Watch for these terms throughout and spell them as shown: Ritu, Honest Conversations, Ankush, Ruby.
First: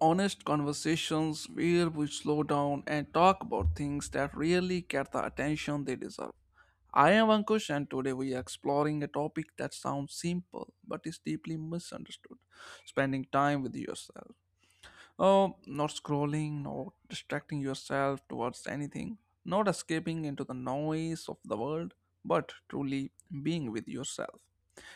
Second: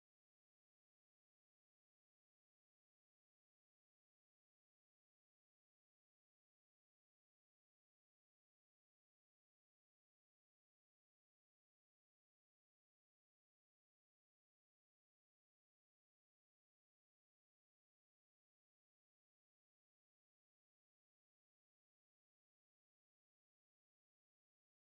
Honest Conversations where we slow down and talk about things that really get the attention they deserve. I am Ankush, and today we are exploring a topic that sounds simple but is deeply misunderstood: spending time with yourself. Oh, not scrolling, not distracting yourself towards anything, not escaping into the noise of the world, but truly being with yourself.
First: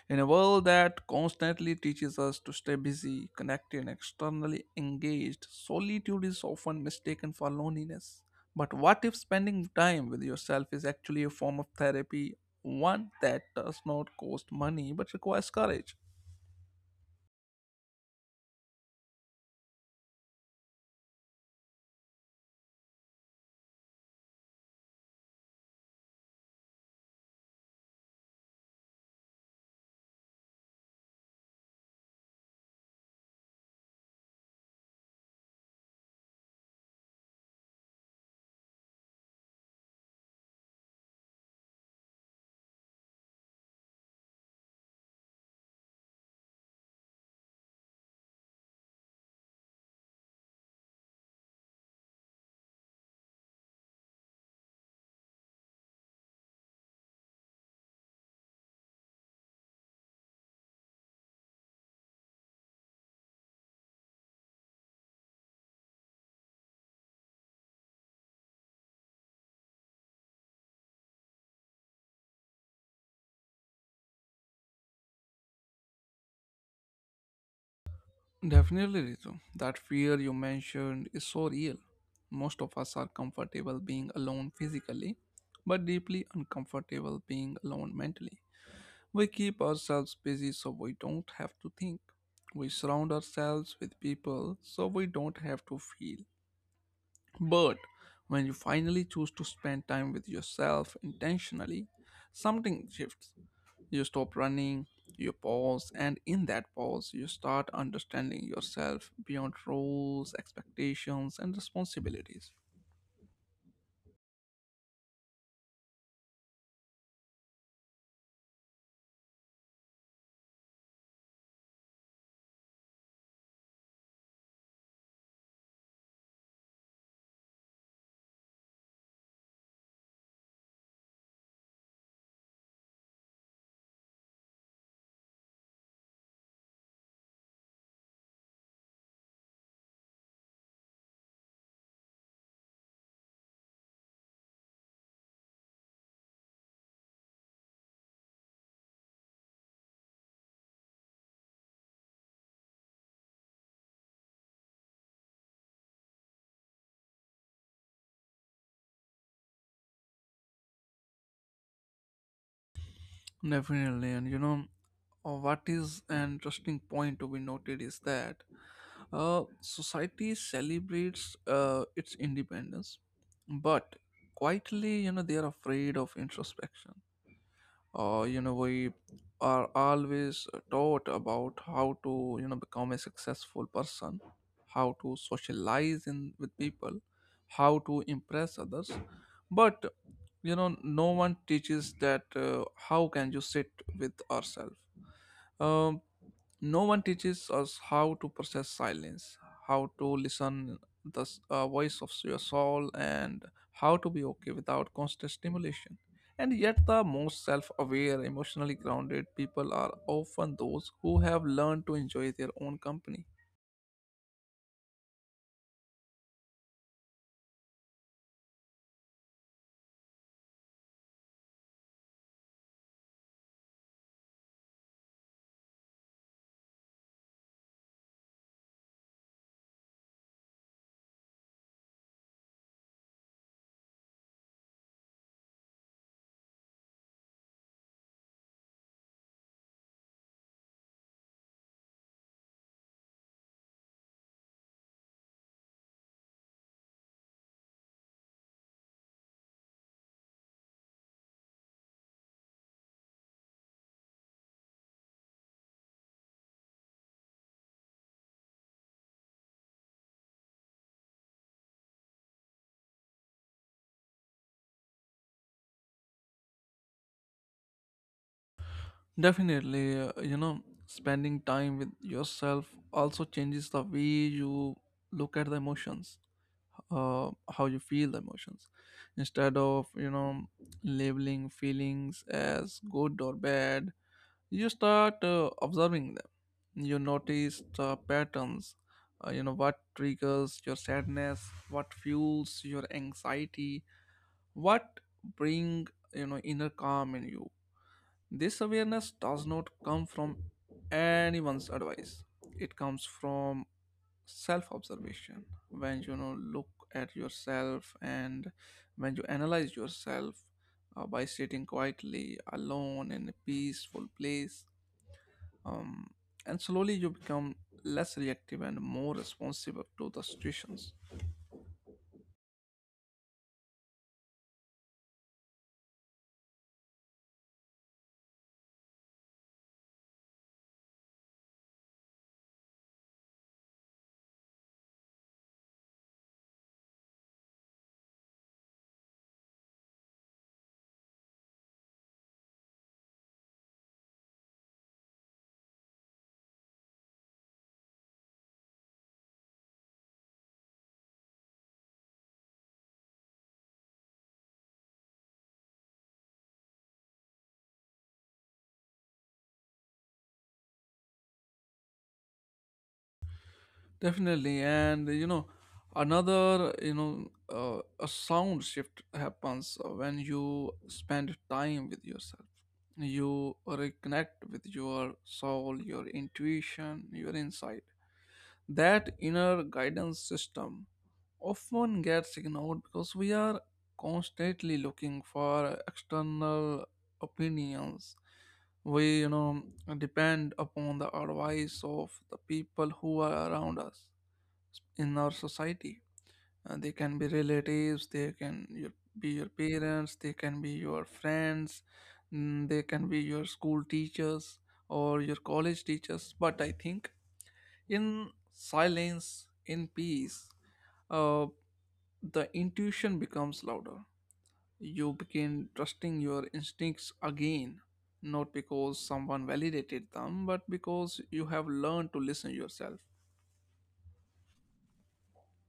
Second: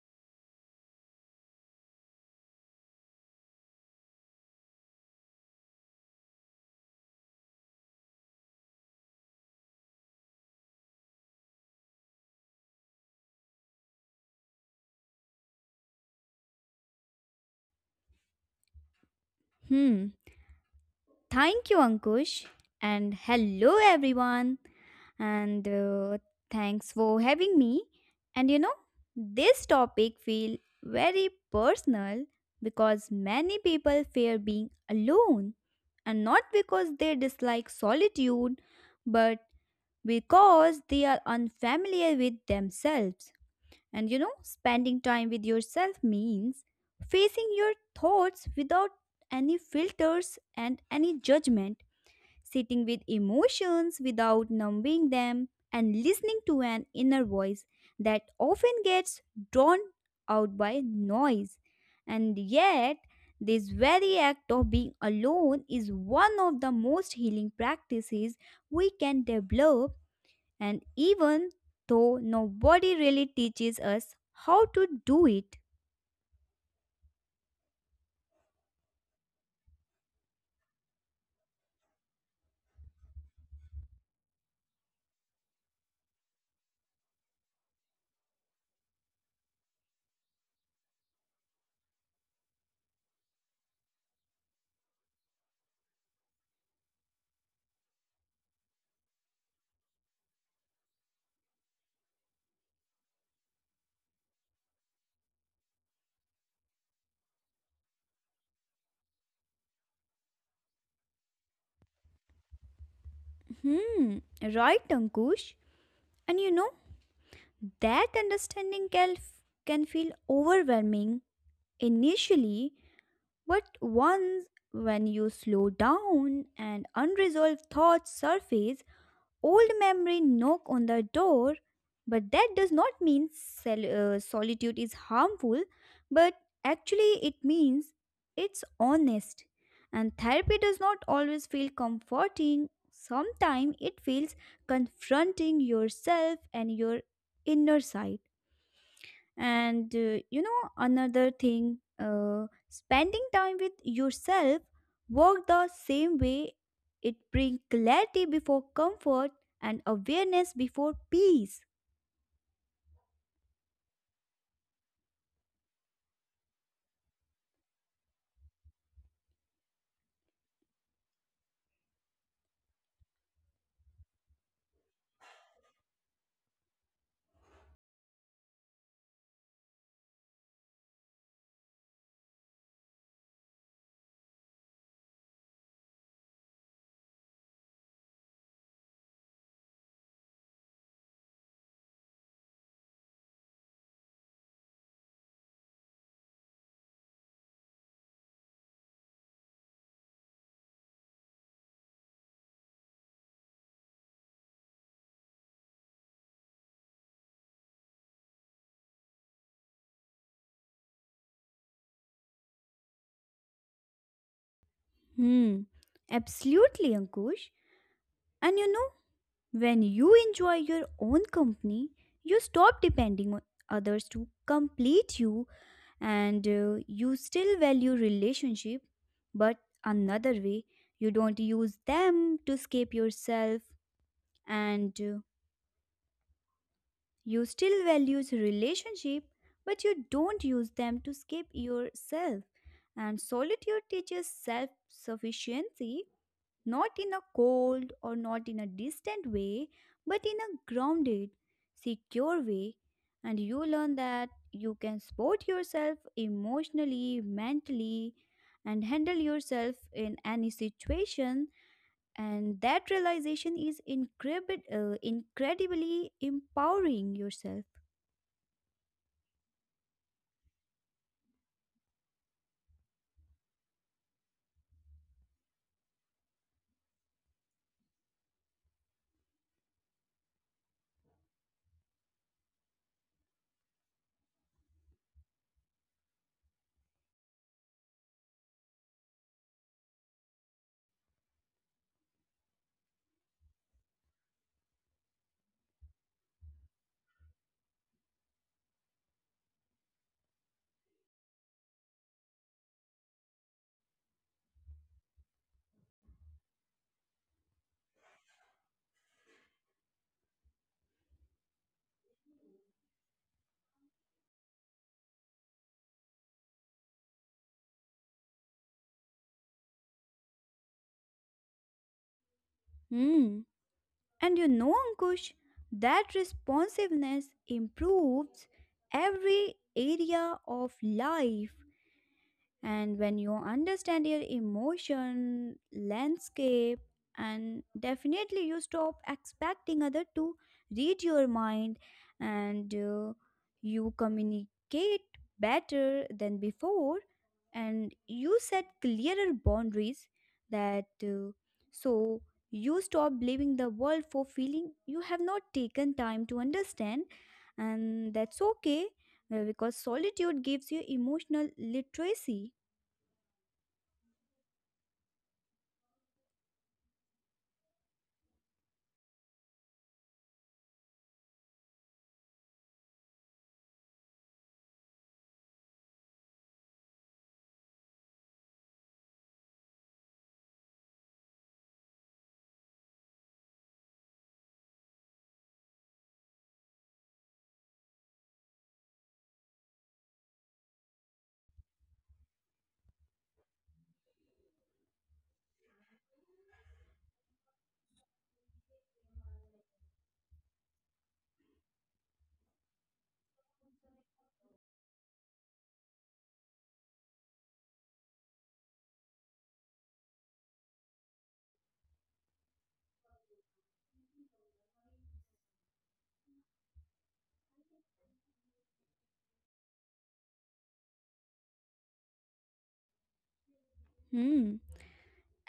In a world that constantly teaches us to stay busy, connected, and externally engaged, solitude is often mistaken for loneliness. But what if spending time with yourself is actually a form of therapy, one that does not cost money but requires courage? Hmm. Thank you, Ankush. And hello, everyone. And Thanks for having me. And you know, this topic feel very personal because many people fear being alone and not because they dislike solitude, but because they are unfamiliar with themselves. And you know, spending time with yourself means facing your thoughts without any filters and any judgment, sitting with emotions without numbing them, and listening to an inner voice that often gets drawn out by noise. And yet, this very act of being alone is one of the most healing practices we can develop and even though nobody really teaches us how to do it. Definitely, Ritu. That fear you mentioned is so real. Most of us are comfortable being alone physically, but deeply uncomfortable being alone mentally. We keep ourselves busy so we don't have to think. We surround ourselves with people so we don't have to feel. But when you finally choose to spend time with yourself intentionally, something shifts. You stop running, you pause, and in that pause, you start understanding yourself beyond roles, expectations, and responsibilities. Hmm, right, Ankush. And you know, that understanding can feel overwhelming initially, but once when you slow down and unresolved thoughts surface, old memory knock on the door, but that does not mean solitude is harmful, but actually it means it's honest. And therapy does not always feel comforting. Sometimes it feels confronting yourself and your inner side. And another thing, spending time with yourself work the same way. It brings clarity before comfort and awareness before peace. Definitely, and what is an interesting point to be noted is that society celebrates its independence, but quietly, they are afraid of introspection. We are always taught about how to become a successful person, how to socialize in with people, how to impress others, but no one teaches that how can you sit with ourselves. Um, no one teaches us how to process silence, how to listen the voice of your soul, and how to be okay without constant stimulation. And yet, the most self aware, emotionally grounded people are often those who have learned to enjoy their own company. Hmm, absolutely, Ankush. And you know, when you enjoy your own company, you stop depending on others to complete you. And you still value relationship, but another way you don't use them to escape yourself. And you still values relationship but you don't use them to escape yourself. And solitude teaches self sufficiency, not in a cold or not in a distant way, but in a grounded, secure way. And you learn that you can support yourself emotionally, mentally, and handle yourself in any situation. And that realization is incredibly empowering yourself. Definitely, spending time with yourself also changes the way you look at the emotions, how you feel the emotions. Instead of, labeling feelings as good or bad, you start observing them. You notice the patterns. What triggers your sadness, what fuels your anxiety, what bring inner calm in you? This awareness does not come from anyone's advice. It comes from self observation, when look at yourself and when you analyze yourself by sitting quietly alone in a peaceful place. Um, and slowly you become less reactive and more responsive to the situations. Hmm. And you know, Ankush, that responsiveness improves every area of life. And when you understand your emotion, landscape, and definitely you stop expecting other to read your mind, and you communicate better than before, and you set clearer boundaries that so you stop blaming the world for feeling you have not taken time to understand, and that's okay, because solitude gives you emotional literacy. Definitely, and another a sound shift happens when you spend time with yourself. You reconnect with your soul, your intuition, your insight. That inner guidance system often gets ignored because we are constantly looking for external opinions. We depend upon the advice of the people who are around us in our society. They can be relatives, they can be your parents, they can be your friends, they can be your school teachers or your college teachers. But I think in silence, in peace, uh, the intuition becomes louder. You begin trusting your instincts again, not because someone validated them, but because you have learned to listen yourself. Hmm.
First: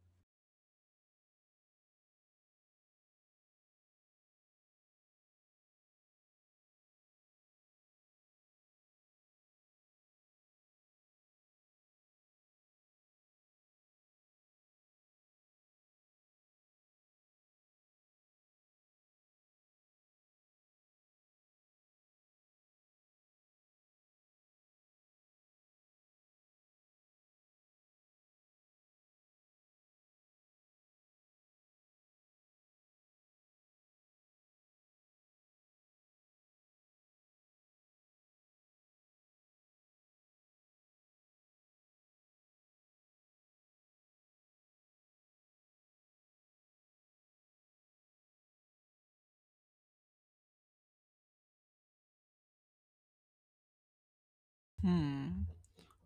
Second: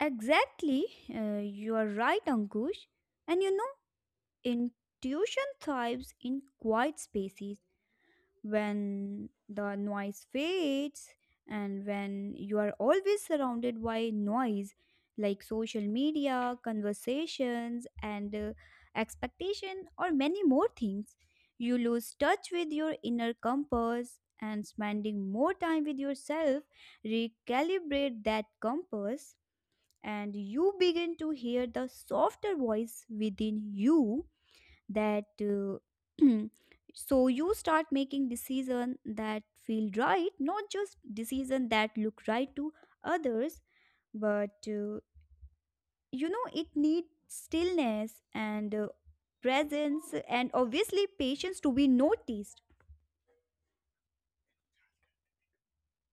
Exactly. You are right, Ankush. And you know, intuition thrives in quiet spaces when the noise fades, and when you are always surrounded by noise like social media, conversations, and expectation, or many more things. You lose touch with your inner compass, and spending more time with yourself recalibrate that compass, and you begin to hear the softer voice within you that so you start making decision that feel right, not just decision that look right to others. But it needs stillness and presence and obviously patience to be noticed. Hmm,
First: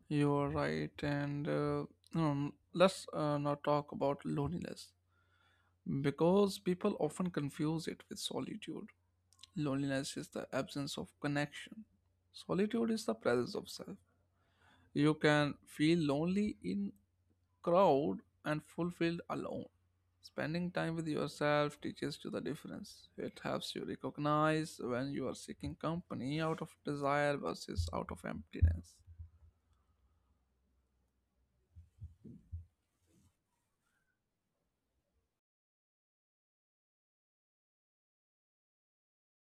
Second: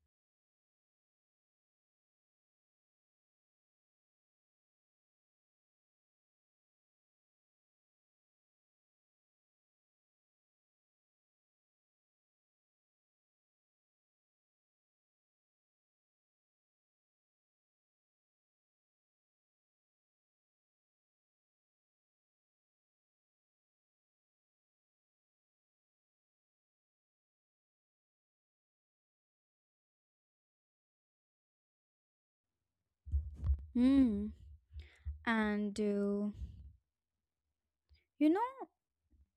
you're right. And let's now talk about loneliness, because people often confuse it with solitude. Loneliness is the absence of connection; solitude is the presence of self. You can feel lonely in crowd and fulfilled alone. Spending time with yourself teaches you the difference. It helps you recognize when you are seeking company out of desire versus out of emptiness. Hmm. And you know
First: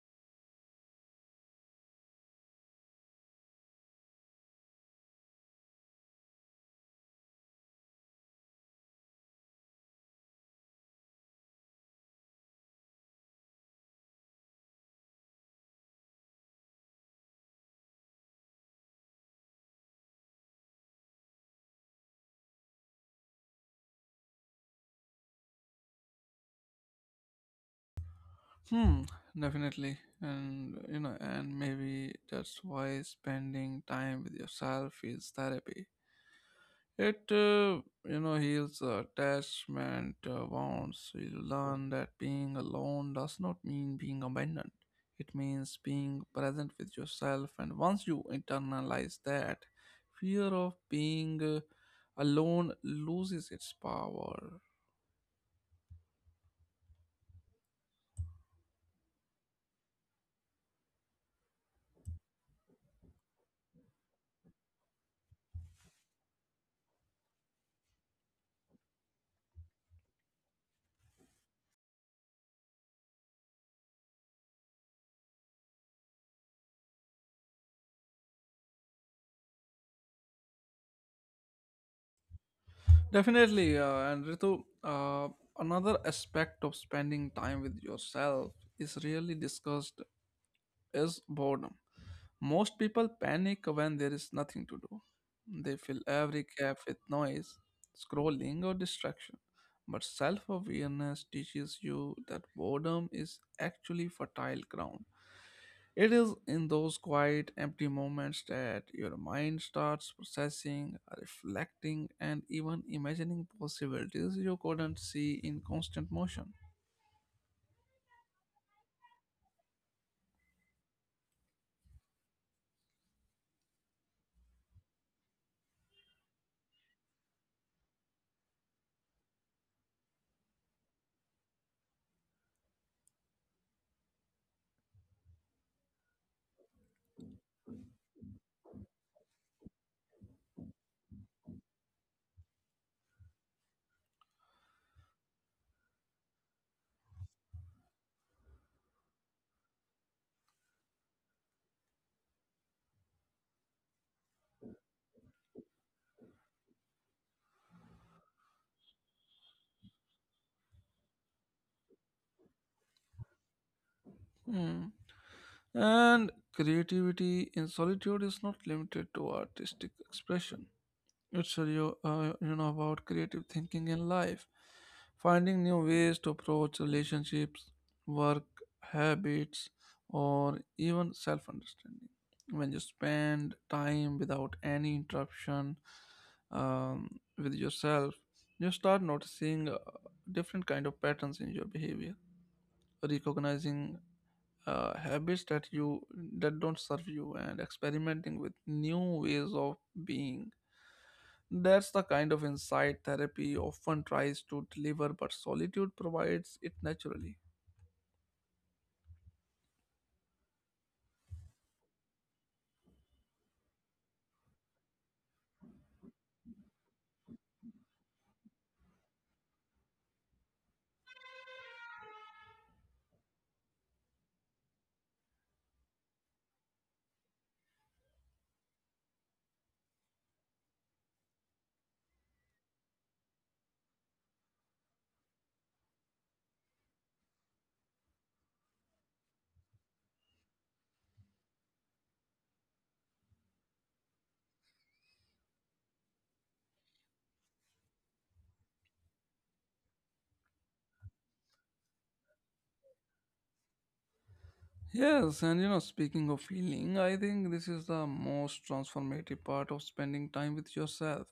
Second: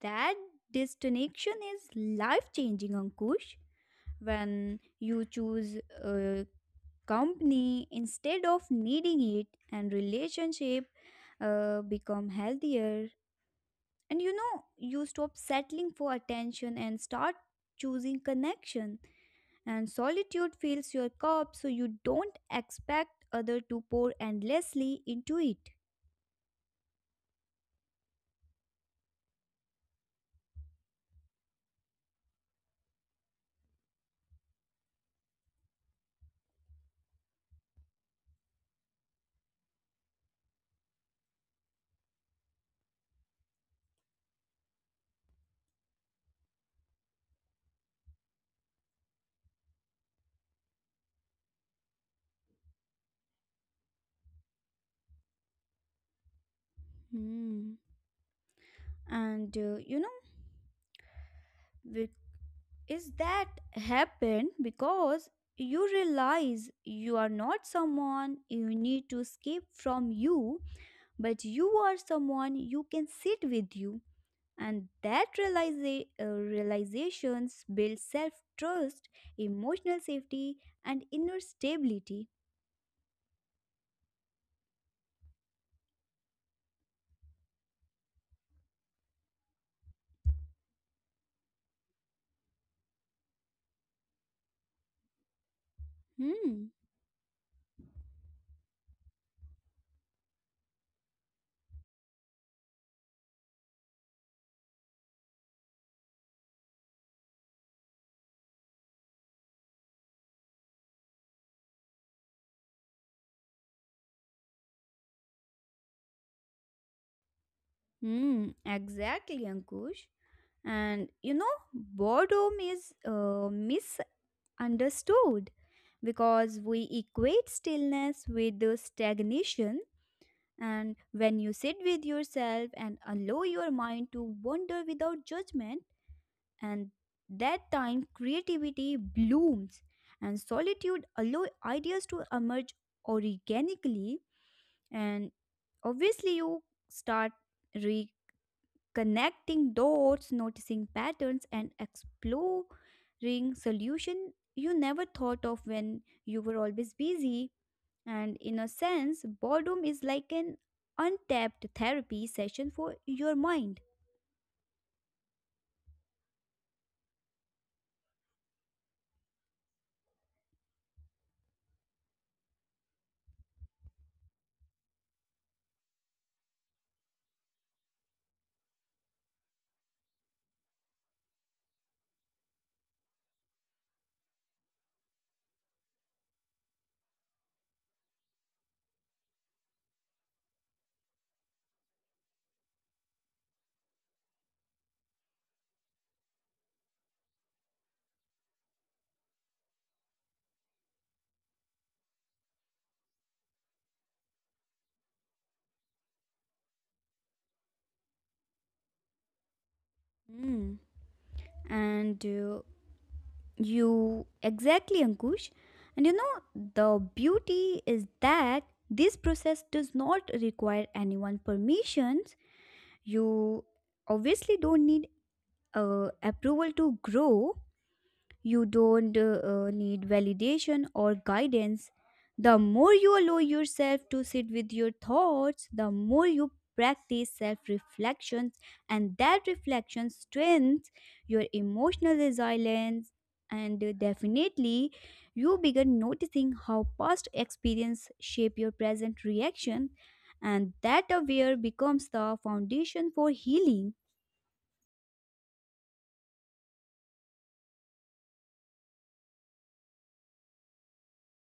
that disconnection is life changing, Ankush. When you choose a company instead of needing it, and relationship become healthier, and you know you stop settling for attention and start choosing connection. And solitude fills your cup so you don't expect other to pour endlessly into it. Hmm, definitely. And maybe that's why spending time with yourself is therapy. It heals attachment wounds. You learn that being alone does not mean being abandoned. It means being present with yourself. And once you internalize that, fear of being alone loses its power. Hmm. And with is that happen because you realize you are not someone you need to escape from you, but you are someone you can sit with you. And that realizations build self-trust, emotional safety, and inner stability. Definitely. And Ritu, another aspect of spending time with yourself is really discussed is boredom. Most people panic when there is nothing to do. They fill every Hmm. gap with noise, scrolling, or distraction. But self awareness teaches you that boredom is actually fertile ground. It is in those quiet, empty moments that your mind starts processing, reflecting, and even imagining possibilities you couldn't see in constant motion. Hmm, exactly, Ankush. And you know, boredom is mis understood because we equate stillness with the stagnation. And when you sit with yourself and allow your mind to wander without judgment, and that time creativity blooms, and solitude allow ideas to emerge organically. And obviously you start connecting dots, noticing patterns, and exploring solution you never thought of when you were always busy. And in a sense, boredom is like an untapped therapy session for your mind. Hmm. And creativity in solitude is not limited to artistic expression. It's a, real- you know about creative thinking in life, finding new ways to approach relationships, work, habits, or even self-understanding. When you spend time without any interruption with yourself, you start noticing different kind of patterns in your behavior, recognizing habits that don't serve you, and experimenting with new ways of being. That's the kind of insight therapy often tries to deliver, but solitude provides it naturally. Hmm. And you Exactly, Ankush. And you know, the beauty is that this process does not require anyone permissions. You obviously don't need approval to grow, you don't need validation or guidance. The more you allow yourself to sit with your thoughts, the more you practice self reflection, and that reflection strengthens your emotional resilience. And Definitely, you begin noticing how past experience shape your present reaction, and that aware becomes the foundation for healing. Yes, and speaking of healing, I think this is the most transformative part of spending time with yourself.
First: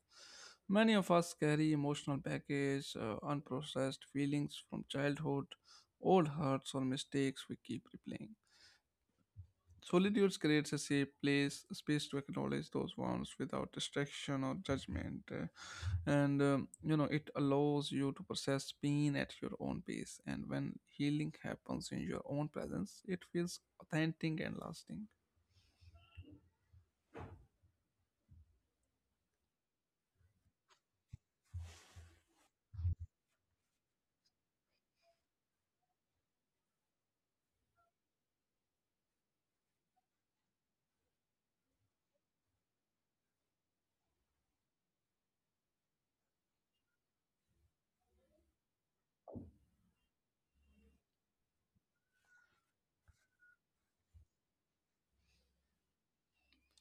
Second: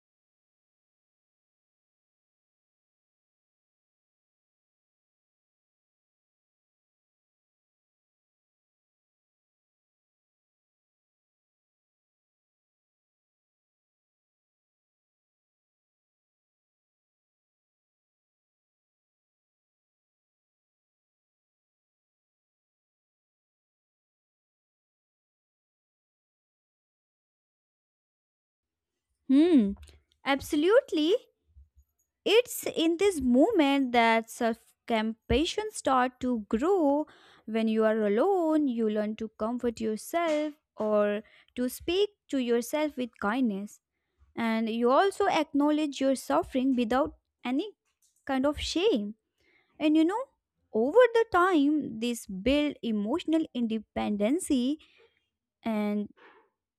Many of us carry emotional baggage, unprocessed feelings from childhood, old hurts, or mistakes we keep replaying. Solitude creates a safe space to acknowledge those wounds without distraction or judgment. And it allows you to process pain at your own pace. And when healing happens in your own presence, it feels authentic and lasting. Hmm. Absolutely. It's in this moment that self compassion start to grow. When you are alone, you learn to comfort yourself or to speak to yourself with kindness. And you also acknowledge your suffering without any kind of shame. And you know, over the time, this build emotional independency, and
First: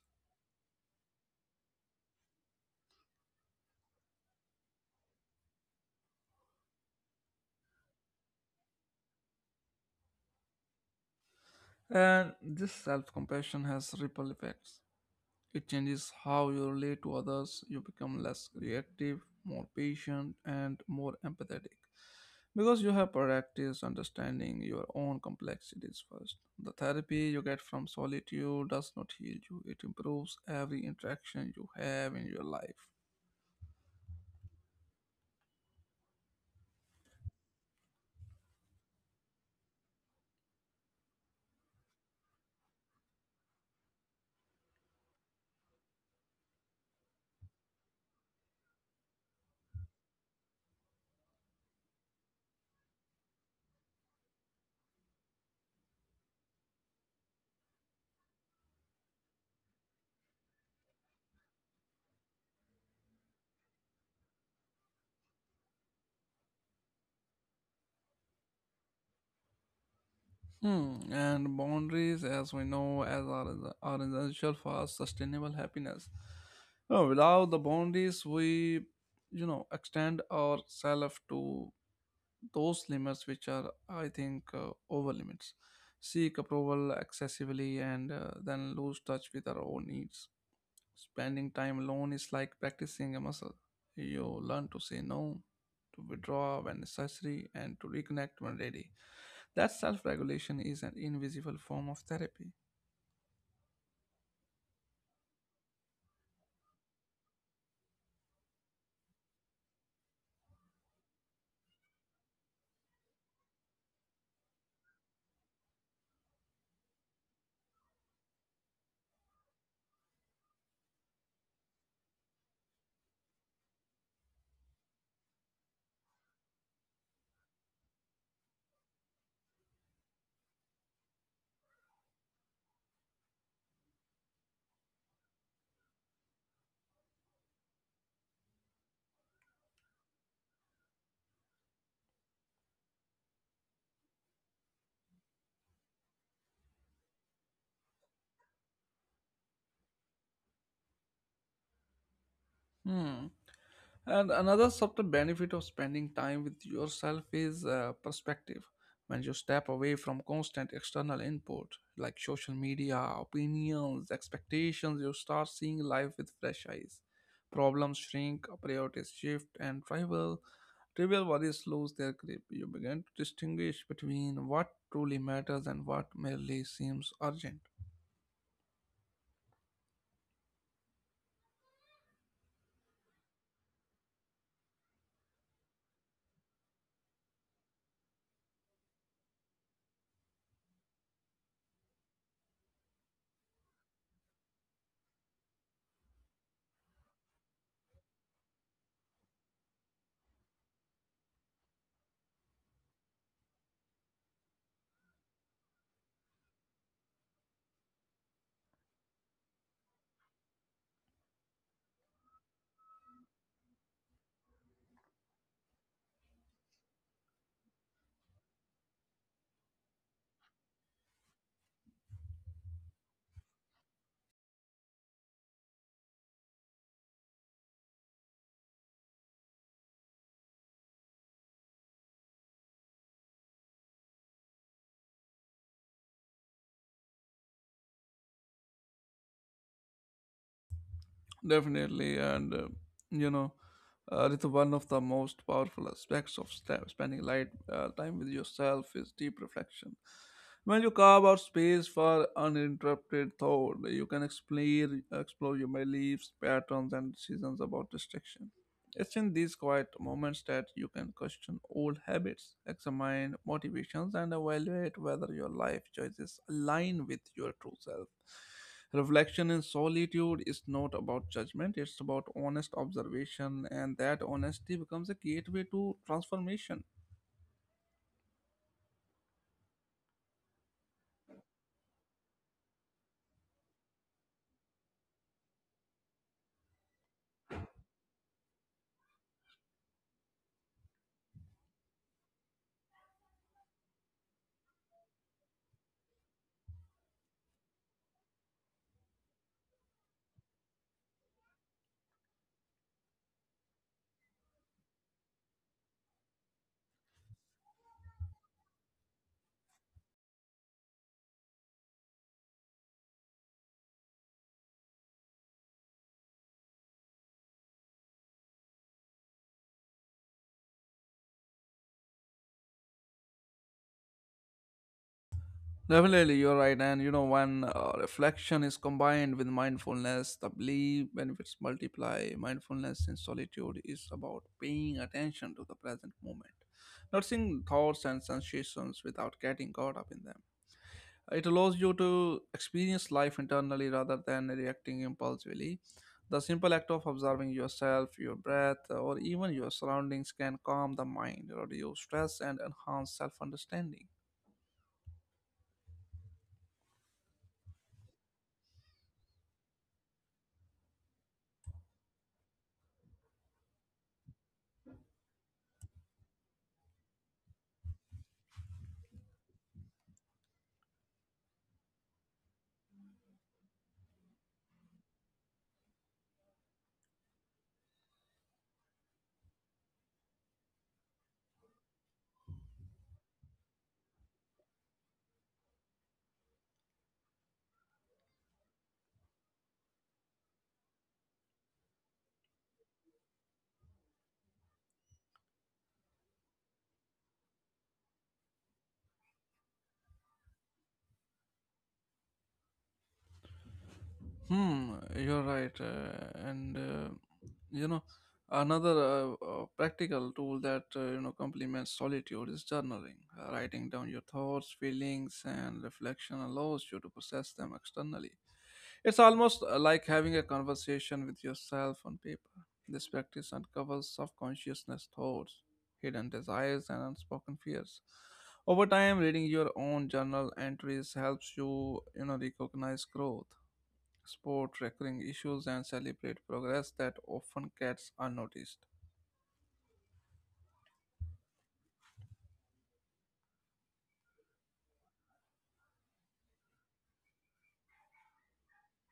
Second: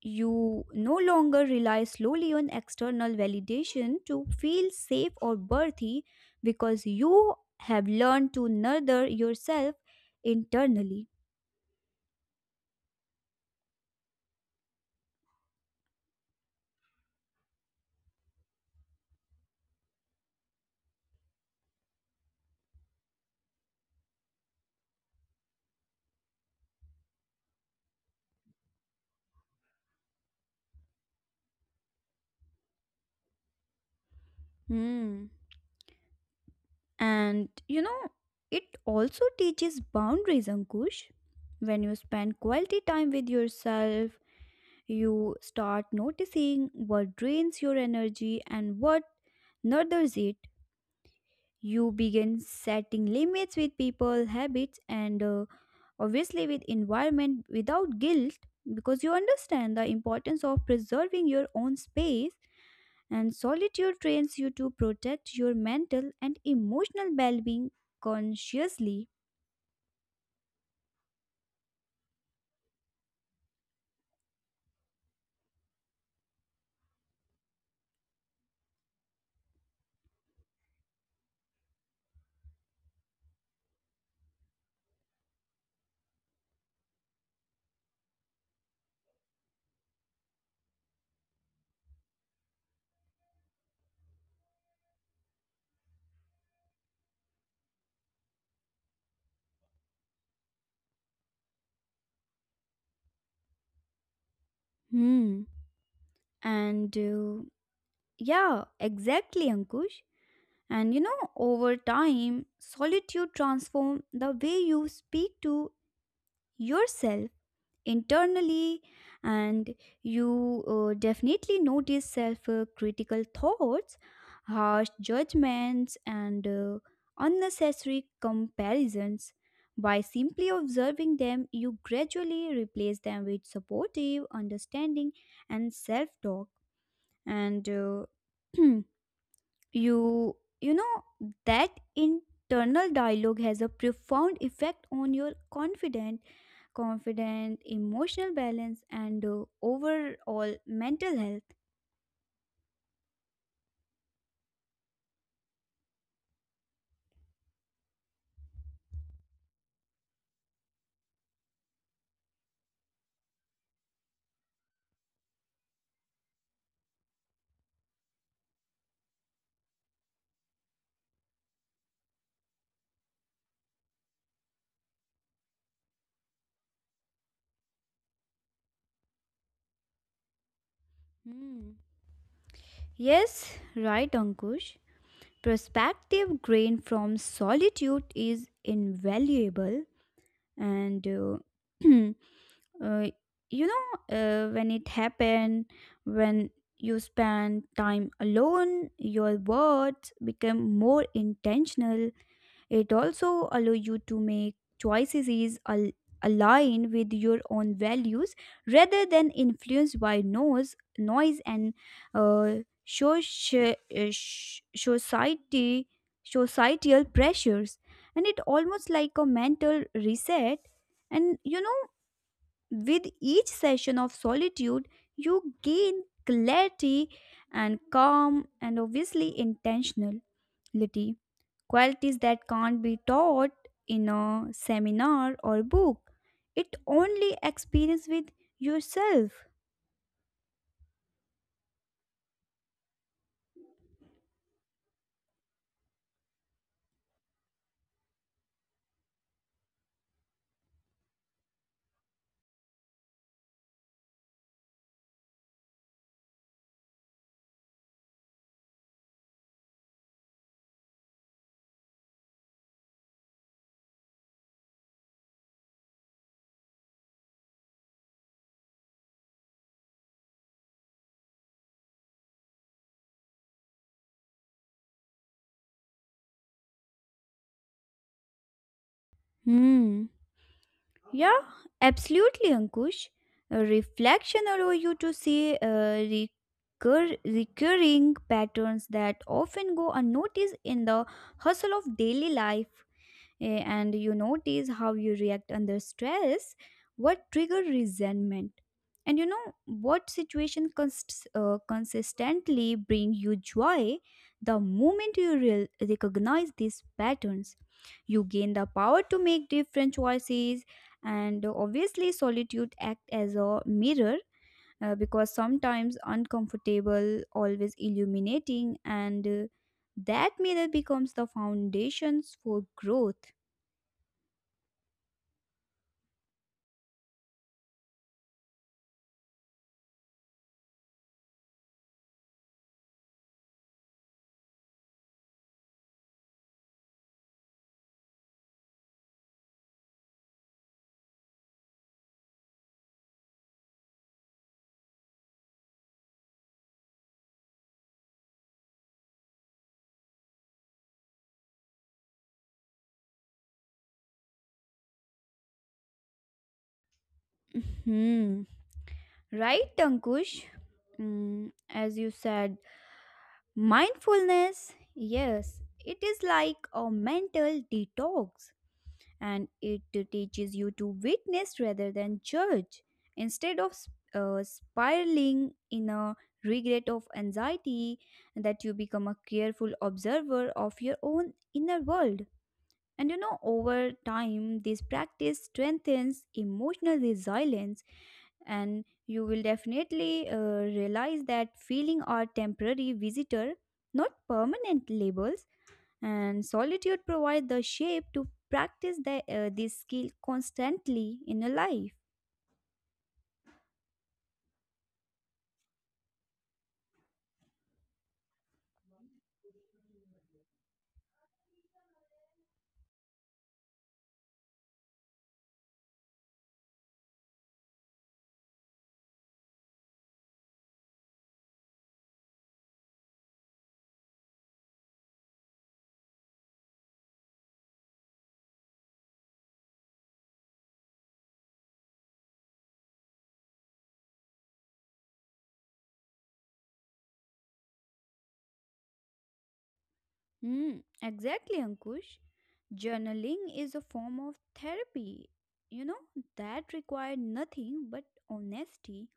you no longer rely slowly on external validation to feel safe or worthy, because you have learned to nurture yourself internally. And this self compassion has ripple effects. It changes how you relate to others. You become less reactive, more patient, and more empathetic, because you have practiced understanding your own complexities first. The therapy you get from solitude does not heal you, it improves every interaction you have in your life. Hmm. And you know, it also teaches boundaries, Ankush. When you spend quality time with yourself, you start noticing what drains your energy and what nurtures it. You begin setting limits with people, habits, and obviously with environment without guilt, because you understand the importance of preserving your own space. And solitude trains you to protect your mental and emotional well-being consciously. Hmm, and boundaries, as we know, are essential for sustainable happiness. Without the boundaries, we extend ourselves to those limits which are, I think, over limits, seek approval excessively, and then lose touch with our own needs. Spending time alone is like practicing a muscle. You learn to say no, to withdraw when necessary, and to reconnect when ready. That self-regulation is an invisible form of therapy. Hmm. and Yeah, exactly, Ankush. And you know, over time solitude transform the way you speak to yourself internally. And you definitely notice self critical thoughts, harsh judgments, and unnecessary comparisons. By simply observing them, you gradually replace them with supportive understanding and self talk. And you you know that internal dialogue has a profound effect on your confidence, emotional balance, and overall mental health. Hmm. And another subtle benefit of spending time with yourself is perspective. When you step away from constant external input like social media, opinions, expectations, you start seeing life with fresh eyes. Problems shrink, priorities shift, and trivial worries lose their grip. You begin to distinguish between what truly matters and what merely seems urgent. Hmm. Yes, right, Ankush. Perspective gained from solitude is invaluable, and uh, when it happen, when you spend time alone, your words become more intentional. It also allow you to make choices aligned with your own values rather than influenced by noise and uh, soci- sh- society societal pressures. And it almost like a mental reset. And you know, with each session of solitude, you gain clarity and calm and obviously intentionality, qualities that can't be taught in a seminar or book. It only experience with yourself. Definitely, and you know, Ritu, one of the most powerful aspects of spending light time with yourself is deep reflection. When you carve out space for uninterrupted thought, you can explore your beliefs, patterns, and decisions about distraction. It's in these quiet moments that you can question old habits, examine motivations, and evaluate whether your life choices align with your true self. Reflection in solitude is not about judgment, it's about honest observation, and that honesty becomes a gateway to transformation. Hmm. Yeah, absolutely, Ankush. A reflection allows you to see recurring patterns that often go unnoticed in the hustle of daily life. And you notice how you react under stress, what trigger resentment, and you know what situation consistently bring you joy. The moment you recognize these patterns, you gain the power to make different choices, and obviously, solitude act as a mirror, because sometimes uncomfortable, always illuminating, and that mirror becomes the foundations for growth. Definitely, you're right. And when reflection is combined with mindfulness, the belief benefits multiply. Mindfulness in solitude is about paying attention to the present moment, noticing thoughts and sensations without getting caught up in them. It allows you to experience life internally rather than reacting impulsively. The simple act of observing yourself, your breath, or even your surroundings can calm the mind, reduce stress, and enhance self understanding. Hmm. Right, Ankush. As you said, mindfulness, yes, it is like a mental detox, and it teaches you to witness rather than judge. Instead of spiraling in a regret of anxiety, that you become a careful observer of your own inner world. And you know, over time, this practice strengthens emotional resilience, and you will definitely realize that feeling are temporary visitor, not permanent labels. And solitude provides the shape to practice this skill constantly in a life. Hmm, you're right. Uh, and, uh, you know, another practical tool that complements solitude is journaling. Writing down your thoughts, feelings, and reflection allows you to process them externally. It's almost like having a conversation with yourself on paper. This practice uncovers subconsciousness thoughts, hidden desires, and unspoken fears. Over time, reading your own journal entries helps you recognize growth, sport recurring issues, and celebrate progress that often gets unnoticed. Hmm, exactly, Ankush. Journaling is a form of therapy. You know that required nothing but honesty.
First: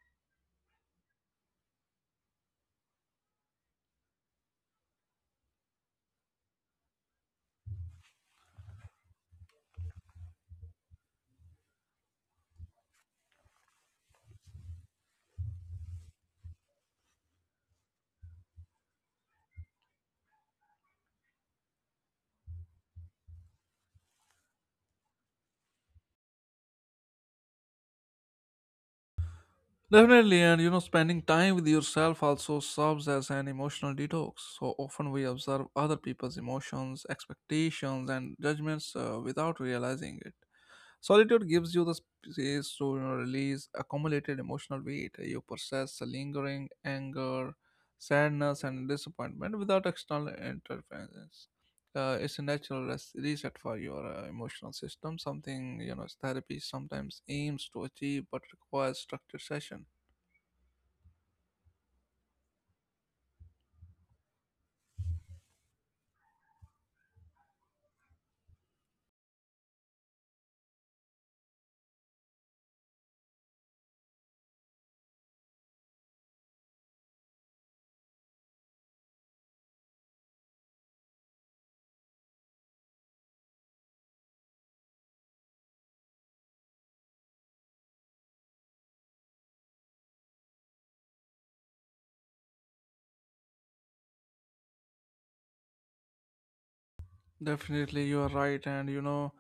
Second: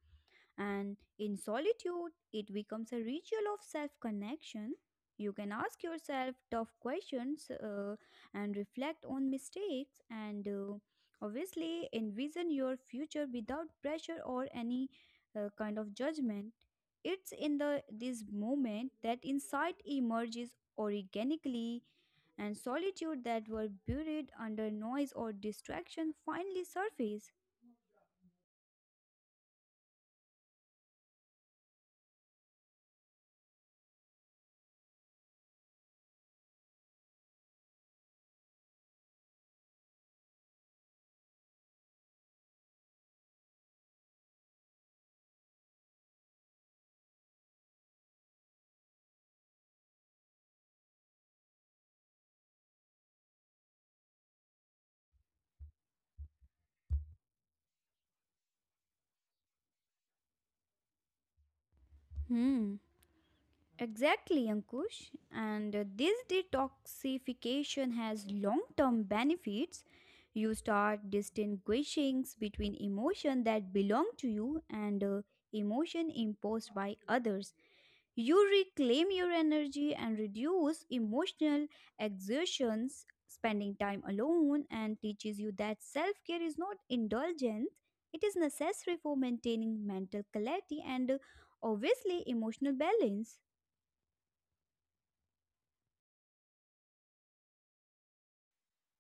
And in solitude, it becomes a ritual of self connection. You can ask yourself tough questions, and reflect on mistakes, and obviously, envision your future without pressure or any kind of judgment. It's in the this moment that insight emerges organically, and solitude that were buried under noise or distraction finally surface. Definitely, and spending time with yourself also serves as an emotional detox. So often we observe other people's emotions, expectations, and judgments without realizing it. Solitude gives you the space to release accumulated emotional weight. You process the lingering anger, sadness, and disappointment without external interference. It's a natural reset for your emotional system, something therapy sometimes aims to achieve but requires structured session. Hmm. Exactly, Ankush. And This detoxification has long term benefits. You start distinguishing between emotion that belong to you and emotion imposed by others. You reclaim your energy and reduce emotional exertions. Spending time alone and teaches you that self care is not indulgence, it is necessary for maintaining mental clarity and obviously emotional balance. Definitely, you are right, and you know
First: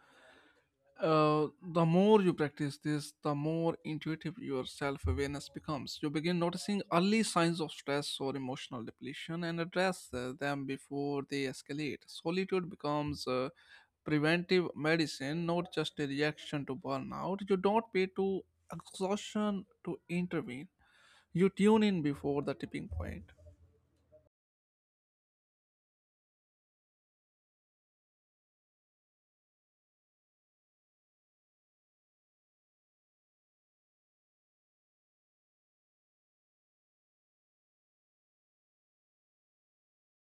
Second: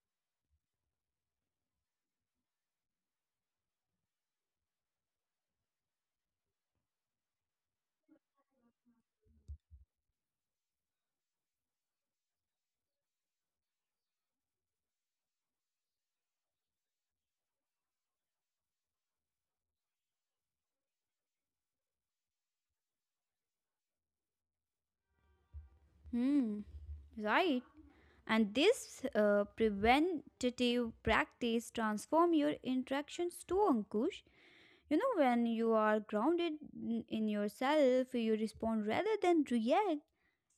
Uh, the more you practice this, the more intuitive your self awareness becomes. You begin noticing early signs of stress or emotional depletion and address them before they escalate. Solitude becomes preventive medicine, not just a reaction to burnout. You don't pay to exhaustion to intervene, you tune in before the tipping point. Hmm, right. And this preventative practice transform your interactions too, Ankush. You know, when you are grounded in yourself, you respond rather than react,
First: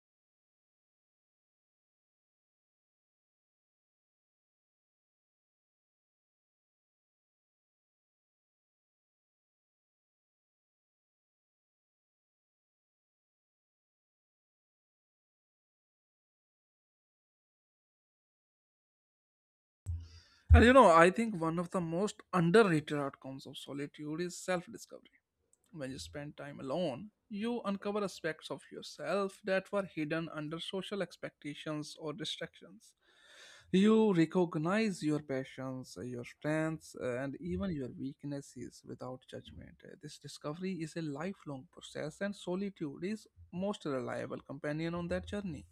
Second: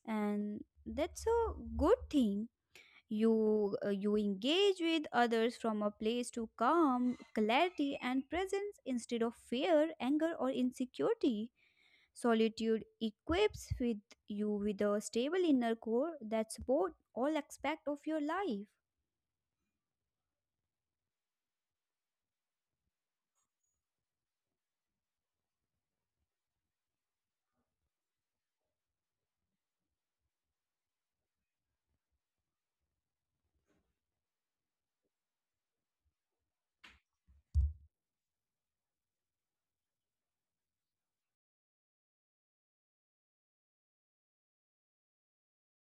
and that's a good thing. You engage with others from a place to calm, clarity, and presence instead of fear, anger, or insecurity. Solitude equips with you with a stable inner core that supports all aspects of your life. And I think one of the most underrated outcomes of solitude is self discovery. When you spend time alone, you uncover aspects of yourself that were hidden under social expectations or distractions. You recognize your passions, your strengths, and even your weaknesses without judgment. This discovery is a lifelong process, and solitude is most reliable companion on that journey.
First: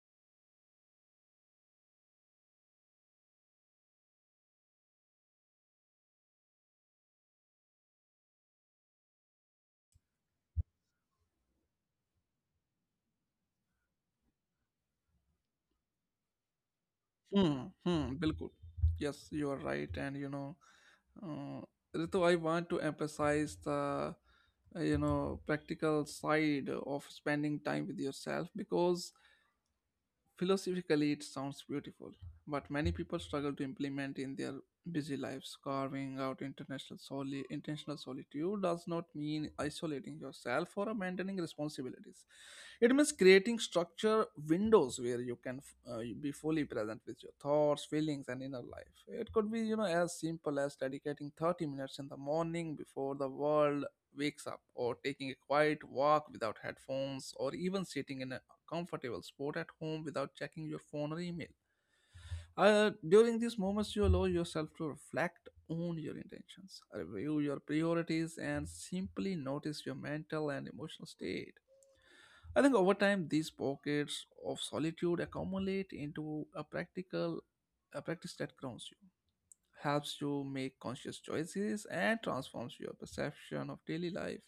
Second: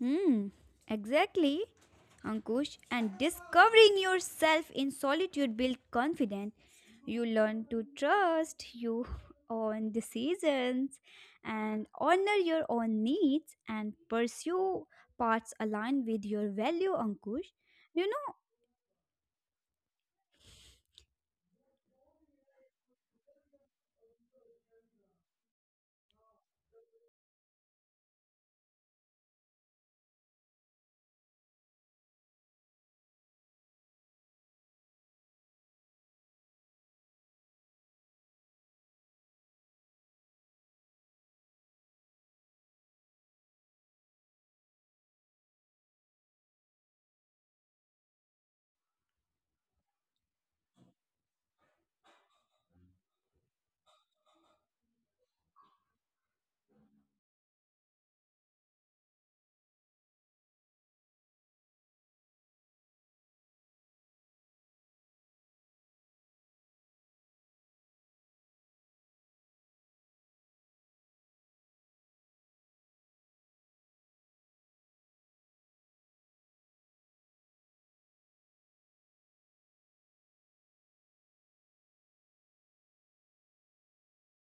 Hmm, exactly. Ankush, and discovering yourself in solitude builds confidence. You learn to trust your own decisions and honor your own needs and pursue paths aligned with your value, Ankush. Hmm, You hmm, know, Bilkul. Yes, you are right, and no Ritu, I want to emphasize the practical side of spending time with yourself, because philosophically, it sounds beautiful, but many people struggle to implement in their busy lives. Carving out international intentional solitude does not mean isolating yourself or abandoning responsibilities. It means creating structure windows where you can be fully present with your thoughts, feelings, and inner life. It could be, as simple as dedicating 30 minutes in the morning before the world wakes up, or taking a quiet walk without headphones, or even sitting in a comfortable sport at home without checking your phone or email. During these moments, you allow yourself to reflect on your intentions, review your priorities, and simply notice your mental and emotional state. I think over time, these pockets of solitude accumulate into a a practice that grounds you, helps you make conscious choices, and transforms your perception of daily life.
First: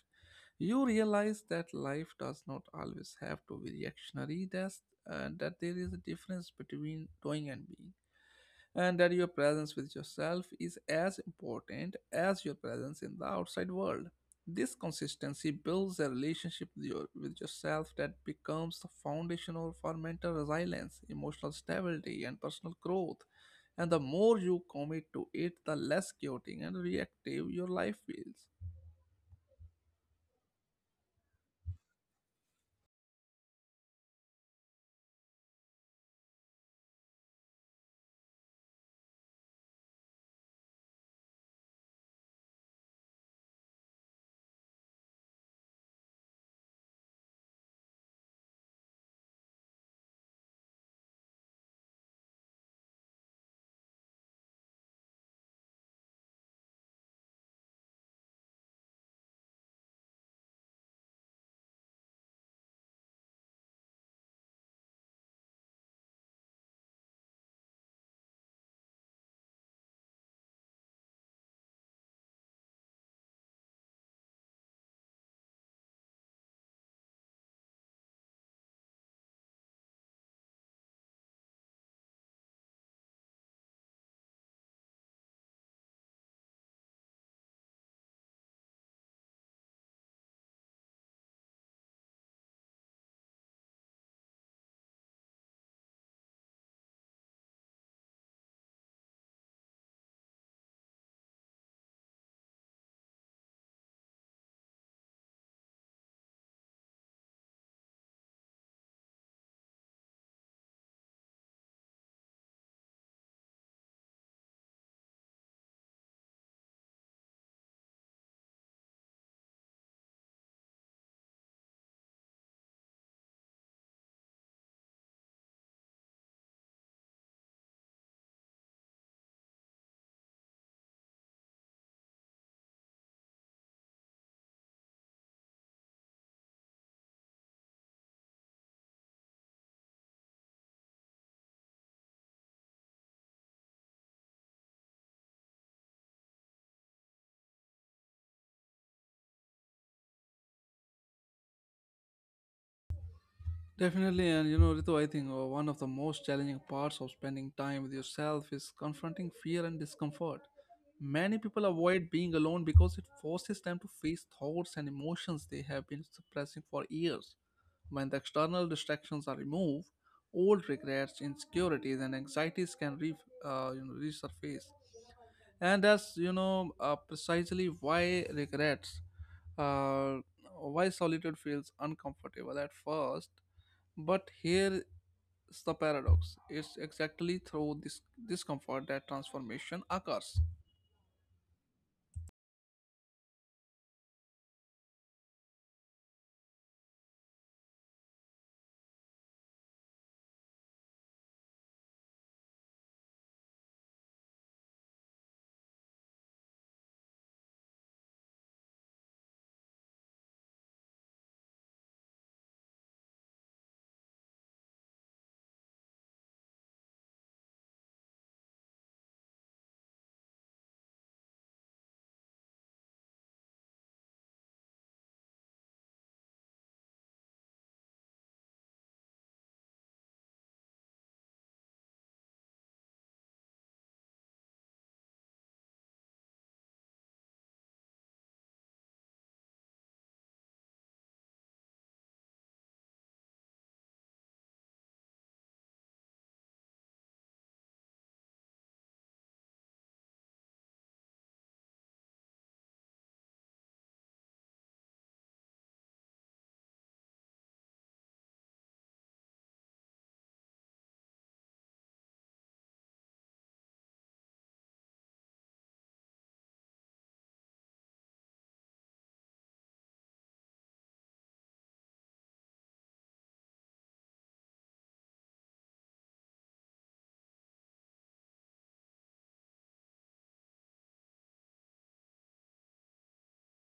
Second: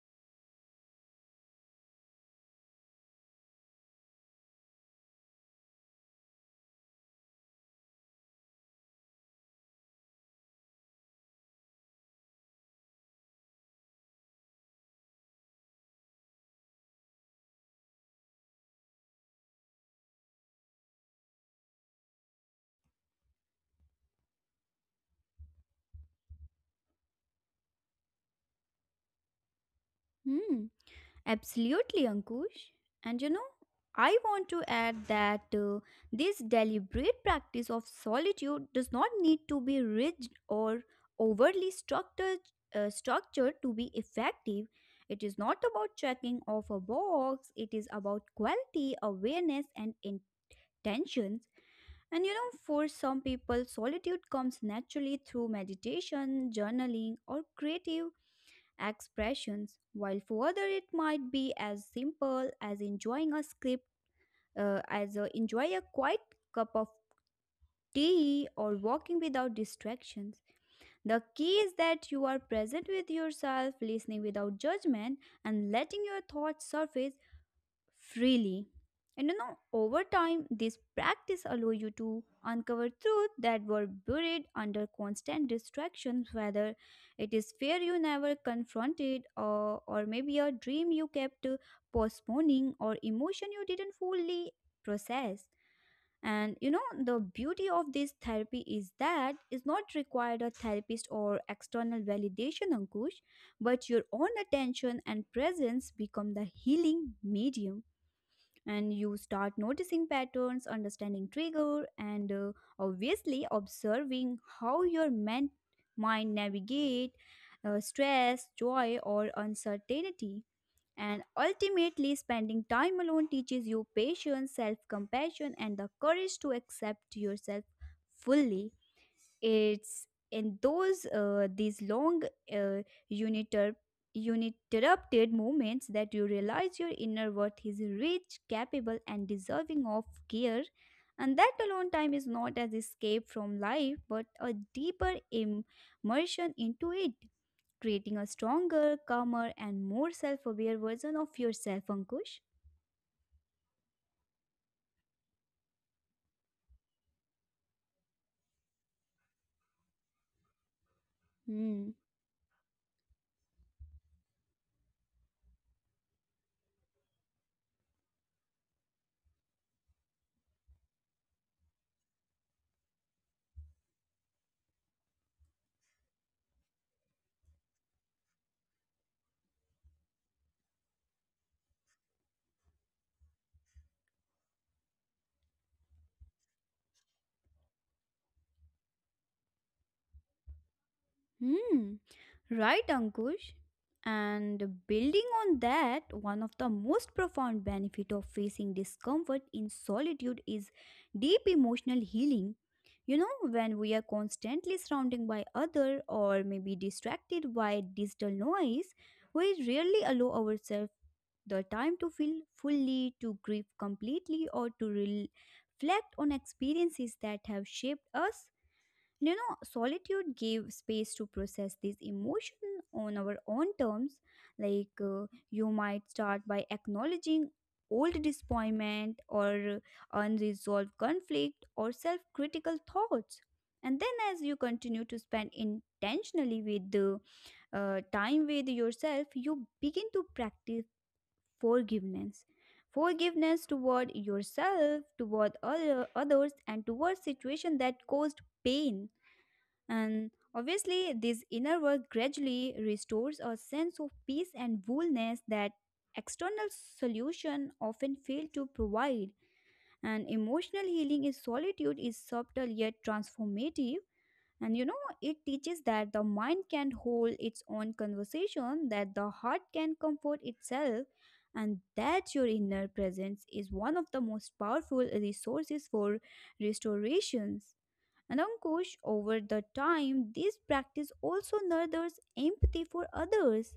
You realize that life does not always have to be reactionary, that there is a difference between doing and being, and that your presence with yourself is as important as your presence in the outside world. This consistency builds a relationship with yourself that becomes the foundational for mental resilience, emotional stability, and personal growth. And the more you commit to it, the less chaotic and reactive your life feels. hmm. Absolutely, Ankush. And you know, I want to add that this deliberate practice of solitude does not need to be rigid or overly structured, structured to be effective. It is not about checking off a box, it is about quality, awareness, and intentions. And you know, for some people, solitude comes naturally through meditation, journaling, or creative expressions, while for others it might be as simple as enjoying a script, as a, enjoy a quiet cup of tea or walking without distractions. The key is that you are present with yourself, listening without judgment, and letting your thoughts surface freely. And you know, over time, this practice allow you to uncover truths that were buried under constant distractions, whether it is fear you never confronted, or maybe a dream you kept postponing, or emotion you didn't fully process. And you know, the beauty of this therapy is that it's not required a therapist or external validation, Ankush, but your own attention and presence become the healing medium. And you start noticing patterns, understanding trigger, and obviously observing how your mind navigate stress, joy, or uncertainty. And ultimately spending time alone teaches you patience, self-compassion, and the courage to accept yourself fully. It's in those these long, uh, uniter, uninterrupted moments that you realize your inner worth is rich, capable, and deserving of care, and that alone time is not as escape from life but a deeper immersion into it, creating a stronger, calmer, and more self-aware version of yourself, Ankush. Definitely, and Ritu, I think one of the most challenging parts of spending time with yourself is confronting fear and discomfort. Many people Hmm. avoid being alone because it forces them to face thoughts and emotions they have been suppressing for years. When the external distractions are removed, old regrets, insecurities, and anxieties can resurface. And that's precisely why uh, why solitude feels uncomfortable at first. But here's the paradox: it's exactly through this discomfort that transformation occurs. Hmm. Right, Ankush? And building on that, one of the most profound benefit of facing discomfort in solitude is deep emotional healing. You know, when we are constantly surrounded by other or maybe distracted by digital noise, we rarely allow ourselves the time to feel fully, to grieve completely, or to reflect on experiences that have shaped us. You know, solitude gave space to process these emotions on our own terms. Like, uh, you might start by acknowledging old disappointment or unresolved conflict or self critical thoughts. And then, as you continue to spend intentionally with the time with yourself, you begin to practice forgiveness. Forgiveness toward yourself, others, and toward situations that caused pain. And obviously, this inner work gradually restores a sense of peace and wholeness that external solution often fail to provide. And emotional healing in solitude is subtle yet transformative. And you know, it teaches that the mind can hold its own conversation, that the heart can comfort itself, and that your inner presence is one of the most powerful resources for restoration. And Ankush, over the time, this practice also nurtures empathy for others.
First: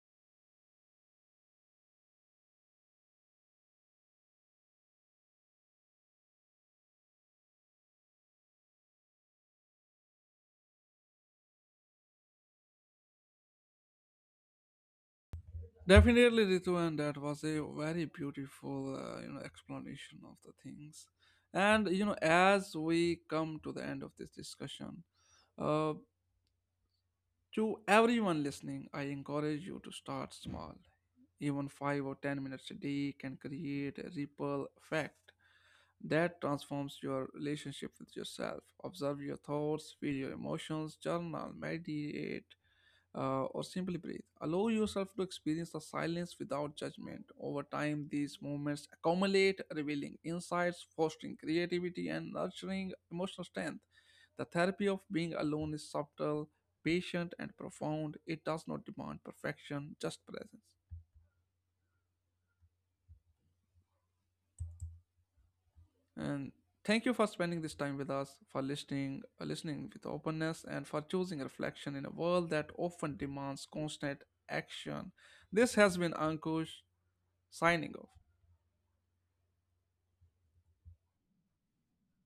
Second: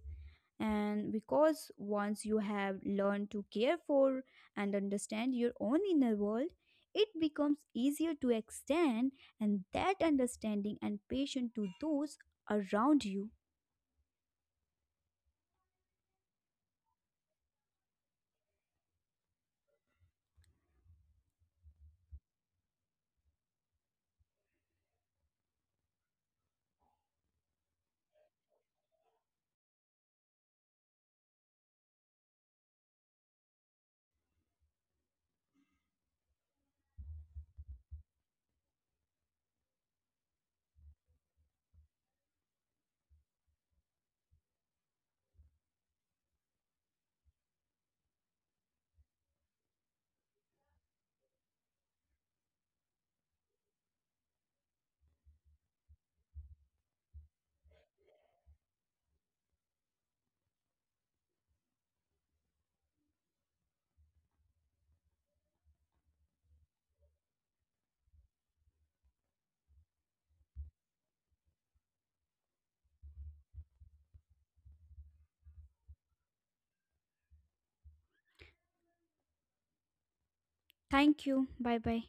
And because once you have learned to care for and understand your own inner world, it becomes easier to extend and that understanding and patience to those around you. Definitely, Ritu, and that was a very beautiful, explanation of the things. And as we come to the end of this discussion, uh, To everyone listening, I encourage you to start small. Even 5 or 10 minutes a day can create a ripple effect that transforms your relationship with yourself. Observe your thoughts, feel your emotions, journal, meditate, or simply breathe. Allow yourself to experience the silence without judgment. Over time, these moments accumulate, revealing insights, fostering creativity, and nurturing emotional strength. The therapy of being alone is subtle, patient, and profound. It does not demand perfection, just presence. And thank you for spending this time with us, for listening with openness, and for choosing reflection in a world that often demands constant action. This has been Ankush signing off. Thank you. Bye bye.